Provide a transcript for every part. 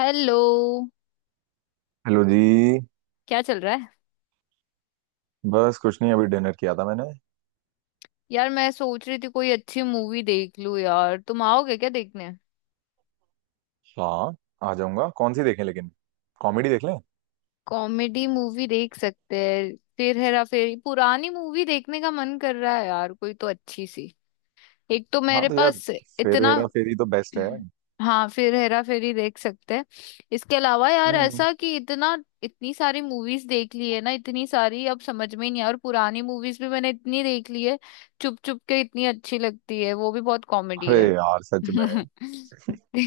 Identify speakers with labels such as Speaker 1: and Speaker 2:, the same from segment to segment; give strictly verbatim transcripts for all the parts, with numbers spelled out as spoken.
Speaker 1: Hello.
Speaker 2: Hello जी।
Speaker 1: क्या चल रहा है?
Speaker 2: बस कुछ नहीं, अभी डिनर किया था मैंने।
Speaker 1: यार मैं सोच रही थी कोई अच्छी मूवी देख लूं। यार तुम आओगे क्या देखने?
Speaker 2: हाँ। आ जाऊंगा। कौन सी देखें लेकिन? कॉमेडी देख लें।
Speaker 1: कॉमेडी मूवी देख सकते हैं। फिर हेरा फेरी पुरानी मूवी देखने का मन कर रहा है यार। कोई तो अच्छी सी। एक तो
Speaker 2: हाँ
Speaker 1: मेरे
Speaker 2: तो यार,
Speaker 1: पास
Speaker 2: फिर
Speaker 1: इतना।
Speaker 2: हेरा फेरी तो बेस्ट है।
Speaker 1: हम्म। हाँ फिर हेरा फेरी देख सकते हैं। इसके अलावा यार
Speaker 2: हम्म।
Speaker 1: ऐसा कि इतना, इतनी सारी मूवीज देख ली है ना इतनी सारी, अब समझ में ही नहीं आ- और पुरानी मूवीज भी मैंने इतनी देख ली है। चुप चुप के इतनी अच्छी लगती है, वो भी बहुत कॉमेडी
Speaker 2: अरे
Speaker 1: है।
Speaker 2: यार सच में।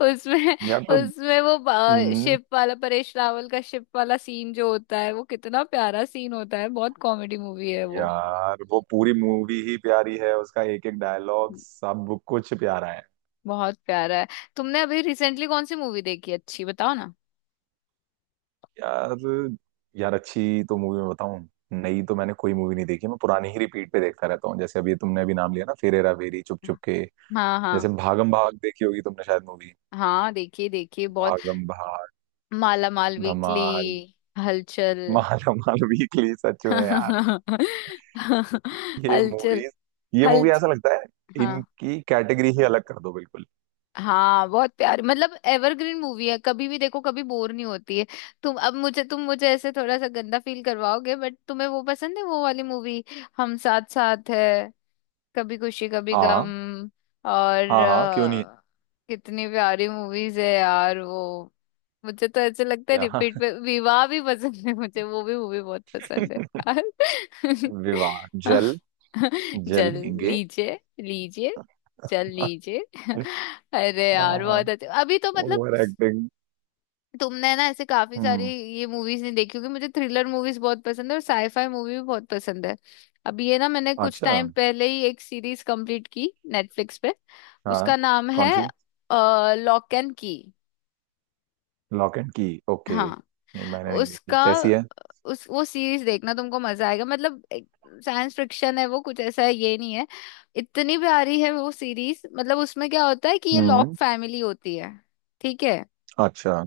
Speaker 1: उसमें,
Speaker 2: यार तो।
Speaker 1: उसमें वो बा-
Speaker 2: हम्म।
Speaker 1: शिप वाला, परेश रावल का शिप वाला सीन जो होता है वो कितना प्यारा सीन होता है। बहुत कॉमेडी मूवी है वो।
Speaker 2: यार वो पूरी मूवी ही प्यारी है, उसका एक एक डायलॉग सब कुछ प्यारा है।
Speaker 1: बहुत प्यारा है। तुमने अभी रिसेंटली कौन सी मूवी देखी अच्छी? बताओ ना।
Speaker 2: यार। यार अच्छी तो मूवी में बताऊं? नई तो मैंने कोई मूवी नहीं देखी, मैं पुरानी ही रिपीट पे देखता रहता हूँ। जैसे अभी तुमने अभी नाम लिया ना, फिर हेरा फेरी, चुप चुप के।
Speaker 1: हाँ
Speaker 2: जैसे
Speaker 1: हाँ
Speaker 2: भागम भाग देखी होगी तुमने शायद, मूवी
Speaker 1: हाँ, देखिए देखिए बहुत।
Speaker 2: भागम भाग,
Speaker 1: माला माल वीकली।
Speaker 2: धमाल।
Speaker 1: हलचल।
Speaker 2: माल धमाल वीकली सच में यार। ये
Speaker 1: हलचल।
Speaker 2: मूवीज, ये
Speaker 1: हल।
Speaker 2: मूवी ऐसा लगता है
Speaker 1: हाँ।
Speaker 2: इनकी कैटेगरी ही अलग कर दो बिल्कुल।
Speaker 1: हाँ बहुत प्यारी, मतलब एवरग्रीन मूवी है। कभी भी देखो कभी बोर नहीं होती है। तुम अब मुझे तुम मुझे ऐसे थोड़ा सा गंदा फील करवाओगे, बट तुम्हें वो पसंद है, वो वाली मूवी। हम साथ साथ है। कभी खुशी कभी
Speaker 2: हाँ।
Speaker 1: गम। और
Speaker 2: हाँ हाँ क्यों नहीं।
Speaker 1: अ, कितनी प्यारी मूवीज है यार वो। मुझे तो ऐसे लगता है
Speaker 2: या
Speaker 1: रिपीट पे। विवाह भी पसंद है मुझे, वो भी मूवी बहुत पसंद है। यार।
Speaker 2: विवाह जल जल
Speaker 1: जल
Speaker 2: लेंगे
Speaker 1: लीजिए लीजिए। चल लीजिए। अरे यार
Speaker 2: हाँ,
Speaker 1: बहुत अच्छा। अभी तो मतलब
Speaker 2: ओवर एक्टिंग।
Speaker 1: तुमने ना ऐसे काफी सारी
Speaker 2: हम्म।
Speaker 1: ये मूवीज नहीं देखी होगी। मुझे थ्रिलर मूवीज बहुत पसंद है, और साईफाई मूवी भी बहुत पसंद है। अब ये ना मैंने कुछ
Speaker 2: अच्छा।
Speaker 1: टाइम पहले ही एक सीरीज कंप्लीट की, नेटफ्लिक्स पे।
Speaker 2: हाँ।
Speaker 1: उसका नाम
Speaker 2: कौन
Speaker 1: है
Speaker 2: सी?
Speaker 1: Locke and key.
Speaker 2: Locke and key. Okay,
Speaker 1: हाँ।
Speaker 2: नहीं मैंने नहीं देखी,
Speaker 1: उसका,
Speaker 2: कैसी है?
Speaker 1: उस, वो सीरीज देखना, तुमको मजा आएगा। मतलब साइंस फिक्शन है वो, कुछ ऐसा है, ये नहीं है। इतनी प्यारी है वो सीरीज। मतलब उसमें क्या होता है कि ये लॉक
Speaker 2: हम्म।
Speaker 1: फैमिली होती है। ठीक है।
Speaker 2: अच्छा।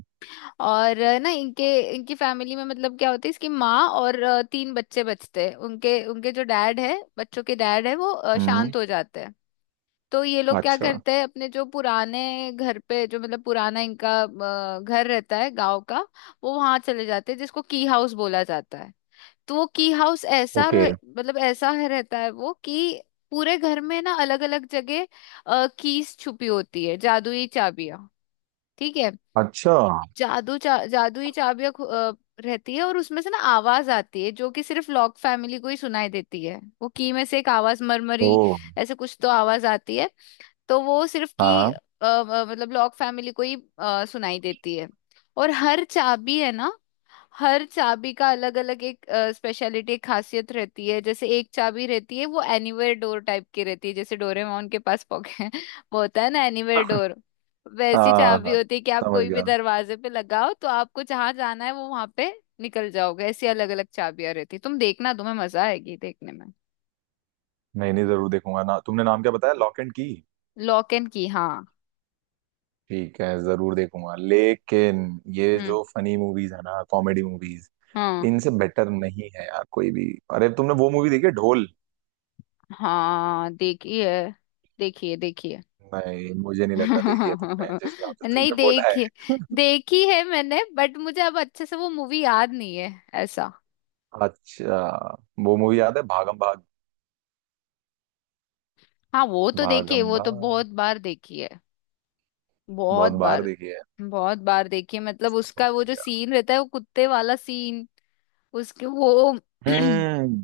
Speaker 1: और अ, ना इनके, इनकी फैमिली में मतलब क्या होता है, इसकी माँ और अ, तीन बच्चे बचते हैं। उनके, उनके जो डैड है, बच्चों के डैड है वो अ,
Speaker 2: हम्म।
Speaker 1: शांत हो जाते हैं। तो ये लोग क्या
Speaker 2: अच्छा।
Speaker 1: करते हैं, अपने जो पुराने घर पे, जो मतलब पुराना इनका अ, घर रहता है गांव का, वो वहां चले जाते हैं, जिसको की हाउस बोला जाता है। तो वो की हाउस ऐसा
Speaker 2: ओके।
Speaker 1: रह- मतलब ऐसा है, रहता है वो कि पूरे घर में ना अलग अलग जगह कीज छुपी होती है, जादुई चाबियां। ठीक है।
Speaker 2: अच्छा।
Speaker 1: जादू चा, जादुई चाबियां खु- अ, रहती है, और उसमें से ना आवाज आती है, जो कि सिर्फ लॉक फैमिली को ही सुनाई देती है। वो की में से एक आवाज
Speaker 2: ओ।
Speaker 1: मरमरी ऐसे कुछ तो आवाज आती है। तो वो सिर्फ की
Speaker 2: हाँ।
Speaker 1: अ, अ, मतलब लॉक फैमिली को ही अ, सुनाई देती है। और हर चाबी है ना, हर चाबी का अलग अलग एक स्पेशलिटी, एक खासियत रहती है। जैसे एक चाबी रहती है, वो एनीवेयर डोर टाइप की रहती है, जैसे डोरेमोन के पास पॉकेट वो होता है ना एनीवेयर डोर, वैसी
Speaker 2: हाँ
Speaker 1: चाबी
Speaker 2: हाँ
Speaker 1: होती है कि आप
Speaker 2: समझ
Speaker 1: कोई भी
Speaker 2: गया।
Speaker 1: दरवाजे पे लगाओ, तो आपको जहां जाना है वो वहां पे निकल जाओगे। ऐसी अलग अलग चाबियां रहती है। तुम देखना, तुम्हें मजा आएगी देखने में।
Speaker 2: नहीं नहीं, जरूर देखूंगा ना। तुमने नाम क्या बताया? Locke and key?
Speaker 1: Locke and key, हाँ।
Speaker 2: ठीक है, जरूर देखूंगा। लेकिन ये
Speaker 1: हम्म।
Speaker 2: जो फनी मूवीज है ना, कॉमेडी मूवीज,
Speaker 1: हाँ
Speaker 2: इनसे बेटर नहीं है यार कोई भी। अरे तुमने वो मूवी देखी है ढोल?
Speaker 1: हाँ, देखिए देखिए देखिए।
Speaker 2: नहीं, मुझे नहीं लग रहा देखी है तुमने, जिस हिसाब से
Speaker 1: नहीं
Speaker 2: तुमने बोला है।
Speaker 1: देखी। देखी है मैंने बट मुझे अब अच्छे से वो मूवी याद नहीं है। ऐसा।
Speaker 2: अच्छा। वो मूवी याद है? भागम भाग?
Speaker 1: हाँ वो तो देखी है,
Speaker 2: भागम
Speaker 1: वो तो
Speaker 2: भाग
Speaker 1: बहुत बार देखी है। बहुत
Speaker 2: बहुत बार
Speaker 1: बार।
Speaker 2: देखी है।
Speaker 1: बहुत बार देखी है। मतलब
Speaker 2: सब बार
Speaker 1: उसका वो
Speaker 2: देखी
Speaker 1: जो
Speaker 2: है।
Speaker 1: सीन रहता है, वो कुत्ते वाला सीन। उसके वो,
Speaker 2: हम्म।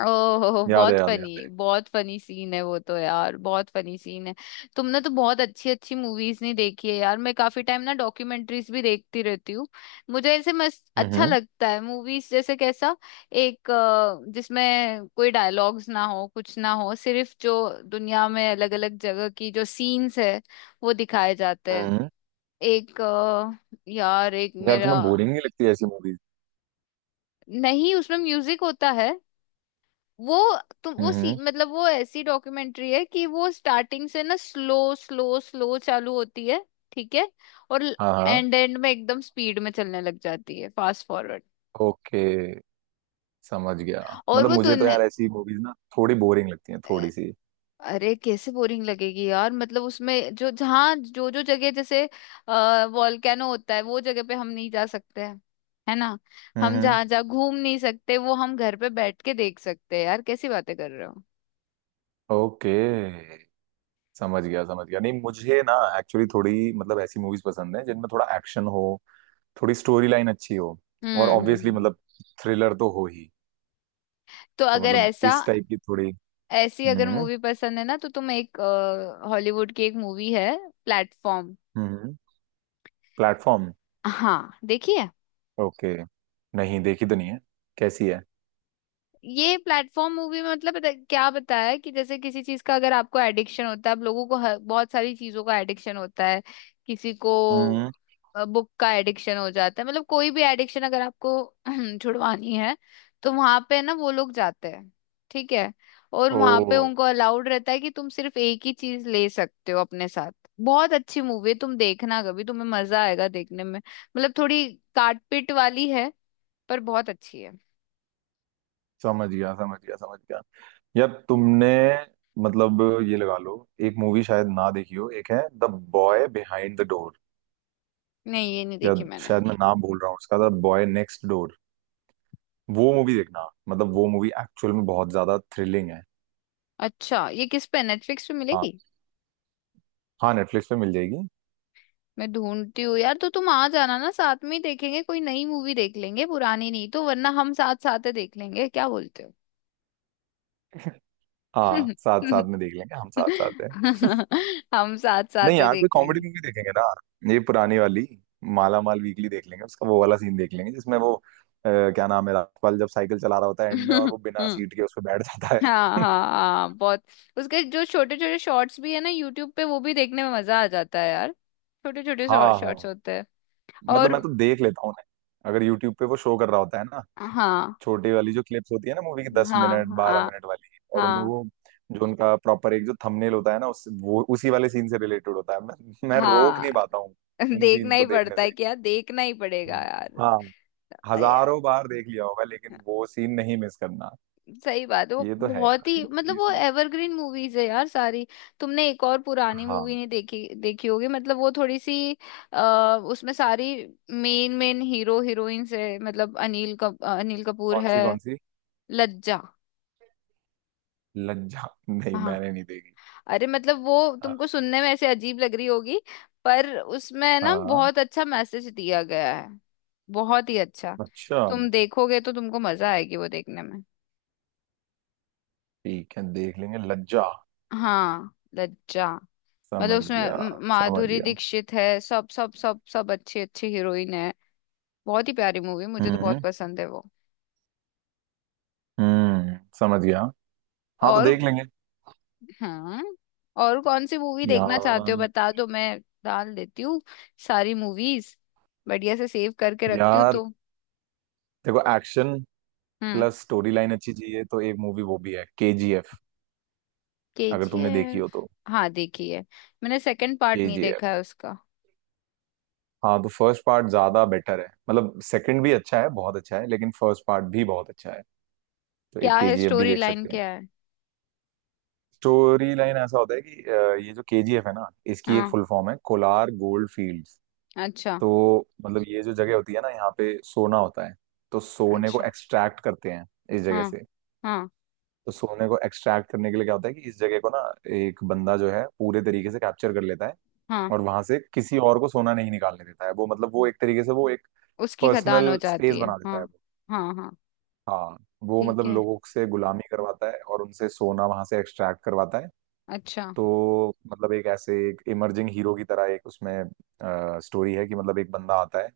Speaker 1: ओहो
Speaker 2: याद है
Speaker 1: बहुत
Speaker 2: याद है याद
Speaker 1: फनी, बहुत फनी सीन है वो तो। यार बहुत फनी सीन है। तुमने तो बहुत अच्छी अच्छी मूवीज नहीं देखी है यार। मैं काफी टाइम ना डॉक्यूमेंट्रीज भी देखती रहती हूँ। मुझे ऐसे मस्त
Speaker 2: है।
Speaker 1: अच्छा
Speaker 2: हम्म।
Speaker 1: लगता है। मूवीज जैसे कैसा, एक अ, जिसमें कोई डायलॉग्स ना हो, कुछ ना हो, सिर्फ जो दुनिया में अलग अलग जगह की जो सीन्स है वो दिखाए जाते हैं।
Speaker 2: हम्म।
Speaker 1: एक अ, यार एक
Speaker 2: यार तुम्हें
Speaker 1: मेरा,
Speaker 2: बोरिंग नहीं लगती ऐसी मूवीज?
Speaker 1: नहीं उसमें म्यूजिक होता है वो। तुम वो सी,
Speaker 2: हम्म।
Speaker 1: मतलब वो ऐसी डॉक्यूमेंट्री है कि वो स्टार्टिंग से ना स्लो स्लो स्लो चालू होती है। ठीक है। और
Speaker 2: हाँ हाँ।
Speaker 1: एंड, एंड में एकदम स्पीड में चलने लग जाती है, फास्ट फॉरवर्ड।
Speaker 2: ओके समझ गया।
Speaker 1: और
Speaker 2: मतलब
Speaker 1: वो
Speaker 2: मुझे तो
Speaker 1: दुनिया।
Speaker 2: यार ऐसी मूवीज ना थोड़ी बोरिंग लगती हैं, थोड़ी सी।
Speaker 1: अरे कैसे बोरिंग लगेगी यार। मतलब उसमें जो जहाँ जो जो जगह, जैसे अः वॉल्केनो होता है, वो जगह पे हम नहीं जा सकते हैं, है ना। हम
Speaker 2: हम्म।
Speaker 1: जहाँ जहाँ घूम नहीं सकते, वो हम घर पे बैठ के देख सकते हैं यार। कैसी बातें कर रहे हो?
Speaker 2: ओके, समझ गया समझ गया। नहीं मुझे ना एक्चुअली थोड़ी मतलब ऐसी मूवीज पसंद है जिनमें थोड़ा एक्शन हो, थोड़ी स्टोरी लाइन अच्छी हो, और
Speaker 1: हम्म। हम्म।
Speaker 2: ऑब्वियसली
Speaker 1: हम्म।
Speaker 2: मतलब थ्रिलर तो हो ही।
Speaker 1: तो
Speaker 2: तो
Speaker 1: अगर
Speaker 2: मतलब
Speaker 1: ऐसा,
Speaker 2: इस टाइप की थोड़ी।
Speaker 1: ऐसी अगर
Speaker 2: हम्म।
Speaker 1: मूवी पसंद है ना तो तुम एक, हॉलीवुड की एक मूवी है, प्लेटफॉर्म।
Speaker 2: हम्म। प्लेटफॉर्म।
Speaker 1: हाँ देखिए।
Speaker 2: ओके। नहीं देखी तो नहीं है। कैसी है?
Speaker 1: ये प्लेटफॉर्म मूवी में मतलब बता- क्या बताया है, कि जैसे किसी चीज का अगर आपको एडिक्शन होता है। अब लोगों को हर, बहुत सारी चीजों का एडिक्शन होता है। किसी को
Speaker 2: हम्म।
Speaker 1: बुक का एडिक्शन हो जाता है। मतलब कोई भी एडिक्शन अगर आपको छुड़वानी है, तो वहां पे ना वो लोग जाते हैं। ठीक है। और
Speaker 2: ओ,
Speaker 1: वहां पे उनको अलाउड रहता है कि तुम सिर्फ एक ही चीज ले सकते हो अपने साथ। बहुत अच्छी मूवी है। तुम देखना कभी, तुम्हें मजा आएगा देखने में। मतलब थोड़ी काटपिट वाली है, पर बहुत अच्छी है।
Speaker 2: समझ गया समझ गया समझ गया। यार तुमने मतलब ये लगा लो, एक मूवी शायद ना देखी हो, एक है the boy behind the door.
Speaker 1: नहीं ये नहीं
Speaker 2: या
Speaker 1: देखी मैंने।
Speaker 2: शायद मैं नाम भूल रहा हूँ उसका, द बॉय नेक्स्ट डोर। वो मूवी देखना, मतलब वो मूवी एक्चुअल में बहुत ज्यादा थ्रिलिंग है।
Speaker 1: अच्छा, ये किस पे, नेटफ्लिक्स पे
Speaker 2: हाँ।
Speaker 1: मिलेगी?
Speaker 2: हाँ नेटफ्लिक्स पे मिल जाएगी।
Speaker 1: मैं ढूंढती हूँ यार, तो तुम आ जाना ना, साथ में ही देखेंगे। कोई नई मूवी देख लेंगे, पुरानी नहीं तो वरना हम साथ साथ ही देख लेंगे। क्या बोलते हो?
Speaker 2: हाँ, साथ साथ में देख लेंगे, हम साथ साथ है।
Speaker 1: हम साथ
Speaker 2: नहीं
Speaker 1: साथ ही
Speaker 2: यार, कोई
Speaker 1: देख
Speaker 2: कॉमेडी
Speaker 1: लेंगे।
Speaker 2: मूवी देखेंगे ना, ये पुरानी वाली माला माल वीकली देख लेंगे। उसका वो वाला सीन देख लेंगे जिसमें वो अ, क्या नाम है राजपाल जब साइकिल चला रहा होता है एंड में, और
Speaker 1: हम्म।
Speaker 2: वो बिना सीट के उस पर बैठ जाता
Speaker 1: हाँ
Speaker 2: है।
Speaker 1: हाँ हाँ बहुत। उसके जो छोटे छोटे शॉर्ट्स भी है ना यूट्यूब पे, वो भी देखने में मजा आ जाता है यार। छोटे छोटे
Speaker 2: हाँ
Speaker 1: शॉर्ट्स
Speaker 2: हाँ।
Speaker 1: होते हैं।
Speaker 2: मतलब
Speaker 1: और
Speaker 2: मैं तो देख लेता हूँ उन्हें अगर यूट्यूब पे वो शो कर रहा होता है ना,
Speaker 1: हाँ,
Speaker 2: छोटी वाली जो क्लिप्स होती है ना मूवी की, दस
Speaker 1: हाँ
Speaker 2: मिनट बारह
Speaker 1: हाँ
Speaker 2: मिनट वाली, और उनमें
Speaker 1: हाँ।
Speaker 2: वो जो उनका प्रॉपर एक जो थंबनेल होता है ना, उस वो उसी वाले सीन से रिलेटेड होता है। मैं मैं रोक
Speaker 1: हाँ
Speaker 2: नहीं पाता हूँ उन
Speaker 1: देखना
Speaker 2: सीन्स
Speaker 1: ही
Speaker 2: को देखने
Speaker 1: पड़ता
Speaker 2: से।
Speaker 1: है क्या? देखना ही पड़ेगा यार।
Speaker 2: हाँ,
Speaker 1: अरे यार,
Speaker 2: हजारों बार देख लिया होगा, लेकिन वो सीन नहीं मिस करना।
Speaker 1: सही बात है। वो
Speaker 2: ये तो है
Speaker 1: बहुत
Speaker 2: यार
Speaker 1: ही
Speaker 2: इन
Speaker 1: मतलब
Speaker 2: मूवीज
Speaker 1: वो
Speaker 2: में।
Speaker 1: एवरग्रीन मूवीज है यार सारी। तुमने एक और पुरानी मूवी
Speaker 2: हाँ।
Speaker 1: नहीं देखी, देखी होगी, मतलब वो थोड़ी सी, आ, उसमें सारी मेन मेन हीरो हीरोइंस है। मतलब अनिल कप, अनिल कपूर
Speaker 2: कौन
Speaker 1: है।
Speaker 2: सी कौन सी?
Speaker 1: लज्जा।
Speaker 2: लज्जा? नहीं
Speaker 1: हाँ,
Speaker 2: मैंने नहीं देखी।
Speaker 1: अरे मतलब वो
Speaker 2: हाँ।
Speaker 1: तुमको सुनने में ऐसे अजीब लग रही होगी, पर उसमें ना
Speaker 2: हाँ,
Speaker 1: बहुत अच्छा मैसेज दिया गया है। बहुत ही अच्छा।
Speaker 2: अच्छा।
Speaker 1: तुम देखोगे तो तुमको मजा आएगी वो देखने में।
Speaker 2: ठीक है, देख लेंगे लज्जा।
Speaker 1: हाँ, लज्जा। मतलब
Speaker 2: समझ
Speaker 1: उसमें
Speaker 2: गया
Speaker 1: म-
Speaker 2: समझ
Speaker 1: माधुरी
Speaker 2: गया।
Speaker 1: दीक्षित है, सब सब सब सब अच्छी अच्छी हीरोइन है। बहुत ही प्यारी मूवी, मुझे तो बहुत
Speaker 2: हम्म।
Speaker 1: पसंद है वो।
Speaker 2: हम्म समझ गया। हाँ तो
Speaker 1: और
Speaker 2: देख लेंगे।
Speaker 1: हाँ, और कौन सी मूवी देखना चाहते हो
Speaker 2: यार।
Speaker 1: बता दो, मैं डाल देती हूँ सारी मूवीज बढ़िया से सेव करके रखती हूँ
Speaker 2: यार
Speaker 1: तो।
Speaker 2: देखो, एक्शन
Speaker 1: हम्म।
Speaker 2: प्लस स्टोरी लाइन अच्छी चाहिए तो एक मूवी वो भी है, केजीएफ। अगर तुमने देखी
Speaker 1: के जी एफ।
Speaker 2: हो तो।
Speaker 1: हाँ देखी है। मैंने सेकंड पार्ट नहीं देखा
Speaker 2: केजीएफ।
Speaker 1: है उसका।
Speaker 2: हाँ तो फर्स्ट पार्ट ज्यादा बेटर है, मतलब सेकंड भी अच्छा है, बहुत अच्छा है, लेकिन फर्स्ट पार्ट भी बहुत अच्छा है। तो एक
Speaker 1: क्या है
Speaker 2: केजीएफ भी
Speaker 1: स्टोरी
Speaker 2: देख
Speaker 1: लाइन,
Speaker 2: सकते हैं।
Speaker 1: क्या है?
Speaker 2: स्टोरी लाइन ऐसा होता है कि अ, ये जो केजीएफ है ना, इसकी एक
Speaker 1: हाँ।
Speaker 2: फुल फॉर्म है, कोलार गोल्ड फील्ड्स।
Speaker 1: अच्छा।
Speaker 2: तो मतलब ये जो जगह होती है ना, यहाँ पे सोना होता है। तो सोने को
Speaker 1: अच्छा।
Speaker 2: एक्सट्रैक्ट करते हैं इस जगह
Speaker 1: हाँ
Speaker 2: से।
Speaker 1: हाँ
Speaker 2: तो सोने को एक्सट्रैक्ट करने के लिए क्या होता है कि इस जगह को ना एक बंदा जो है पूरे तरीके से कैप्चर कर लेता है,
Speaker 1: हाँ।
Speaker 2: और वहां से किसी और को सोना नहीं निकालने देता है। वो मतलब वो एक तरीके से वो एक
Speaker 1: उसकी खदान हो
Speaker 2: पर्सनल स्पेस
Speaker 1: जाती है,
Speaker 2: बना देता
Speaker 1: हाँ।
Speaker 2: है वो।
Speaker 1: हाँ हाँ।
Speaker 2: हाँ। वो
Speaker 1: ठीक
Speaker 2: मतलब
Speaker 1: है।
Speaker 2: लोगों से गुलामी करवाता है और उनसे सोना वहां से एक्सट्रैक्ट करवाता है।
Speaker 1: अच्छा।
Speaker 2: तो मतलब एक ऐसे एक इमर्जिंग हीरो की तरह एक उसमें स्टोरी है कि मतलब एक बंदा आता है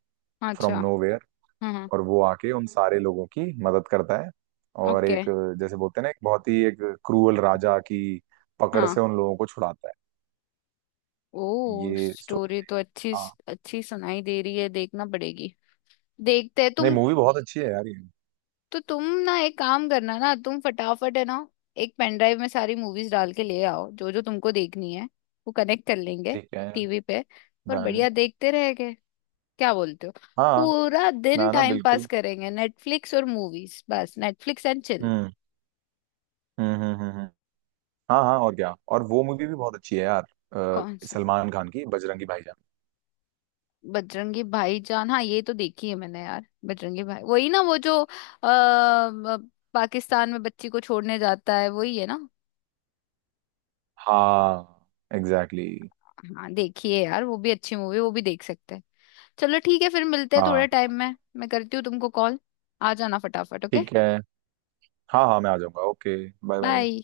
Speaker 2: फ्रॉम
Speaker 1: अच्छा।
Speaker 2: नो वेयर,
Speaker 1: हाँ हाँ।
Speaker 2: और वो आके उन सारे लोगों की मदद करता है। और
Speaker 1: ओके।
Speaker 2: एक जैसे बोलते हैं ना, एक बहुत ही एक क्रूअल राजा की पकड़
Speaker 1: हाँ।
Speaker 2: से उन लोगों को छुड़ाता है।
Speaker 1: ओ
Speaker 2: ये स्टोरी।
Speaker 1: स्टोरी तो अच्छी,
Speaker 2: हाँ।
Speaker 1: अच्छी सुनाई दे रही है, देखना पड़ेगी। देखते हैं।
Speaker 2: नहीं
Speaker 1: तुम
Speaker 2: मूवी बहुत अच्छी है यार ये।
Speaker 1: तो, तुम ना एक काम करना ना, तुम फटाफट है ना, एक पेन ड्राइव में सारी मूवीज डाल के ले आओ जो जो तुमको देखनी है, वो कनेक्ट कर लेंगे
Speaker 2: ठीक है,
Speaker 1: टीवी पे, और
Speaker 2: डन।
Speaker 1: बढ़िया देखते रहेंगे। क्या बोलते हो?
Speaker 2: हाँ।
Speaker 1: पूरा दिन
Speaker 2: ना ना
Speaker 1: टाइम पास
Speaker 2: बिल्कुल।
Speaker 1: करेंगे नेटफ्लिक्स और मूवीज, बस नेटफ्लिक्स एंड चिल।
Speaker 2: हम्म। हम्म हम्म हम्म हम्म। हाँ हाँ, और क्या। और वो मूवी भी बहुत अच्छी है यार, अ,
Speaker 1: कौन से?
Speaker 2: सलमान खान की बजरंगी भाईजान।
Speaker 1: बजरंगी भाईजान, हाँ ये तो देखी है मैंने यार, बजरंगी भाई, वही ना, वो जो अ, अ, पाकिस्तान में बच्ची को छोड़ने जाता है, वही है ना।
Speaker 2: हाँ, एग्जैक्टली।
Speaker 1: हाँ देखिए यार, वो भी अच्छी मूवी, वो भी देख सकते हैं। चलो ठीक है, फिर मिलते हैं
Speaker 2: हाँ
Speaker 1: थोड़े टाइम में, मैं करती हूँ तुमको कॉल, आ जाना फटाफट, ओके
Speaker 2: ठीक है। हाँ हाँ मैं आ जाऊंगा। ओके। Bye bye.
Speaker 1: बाय।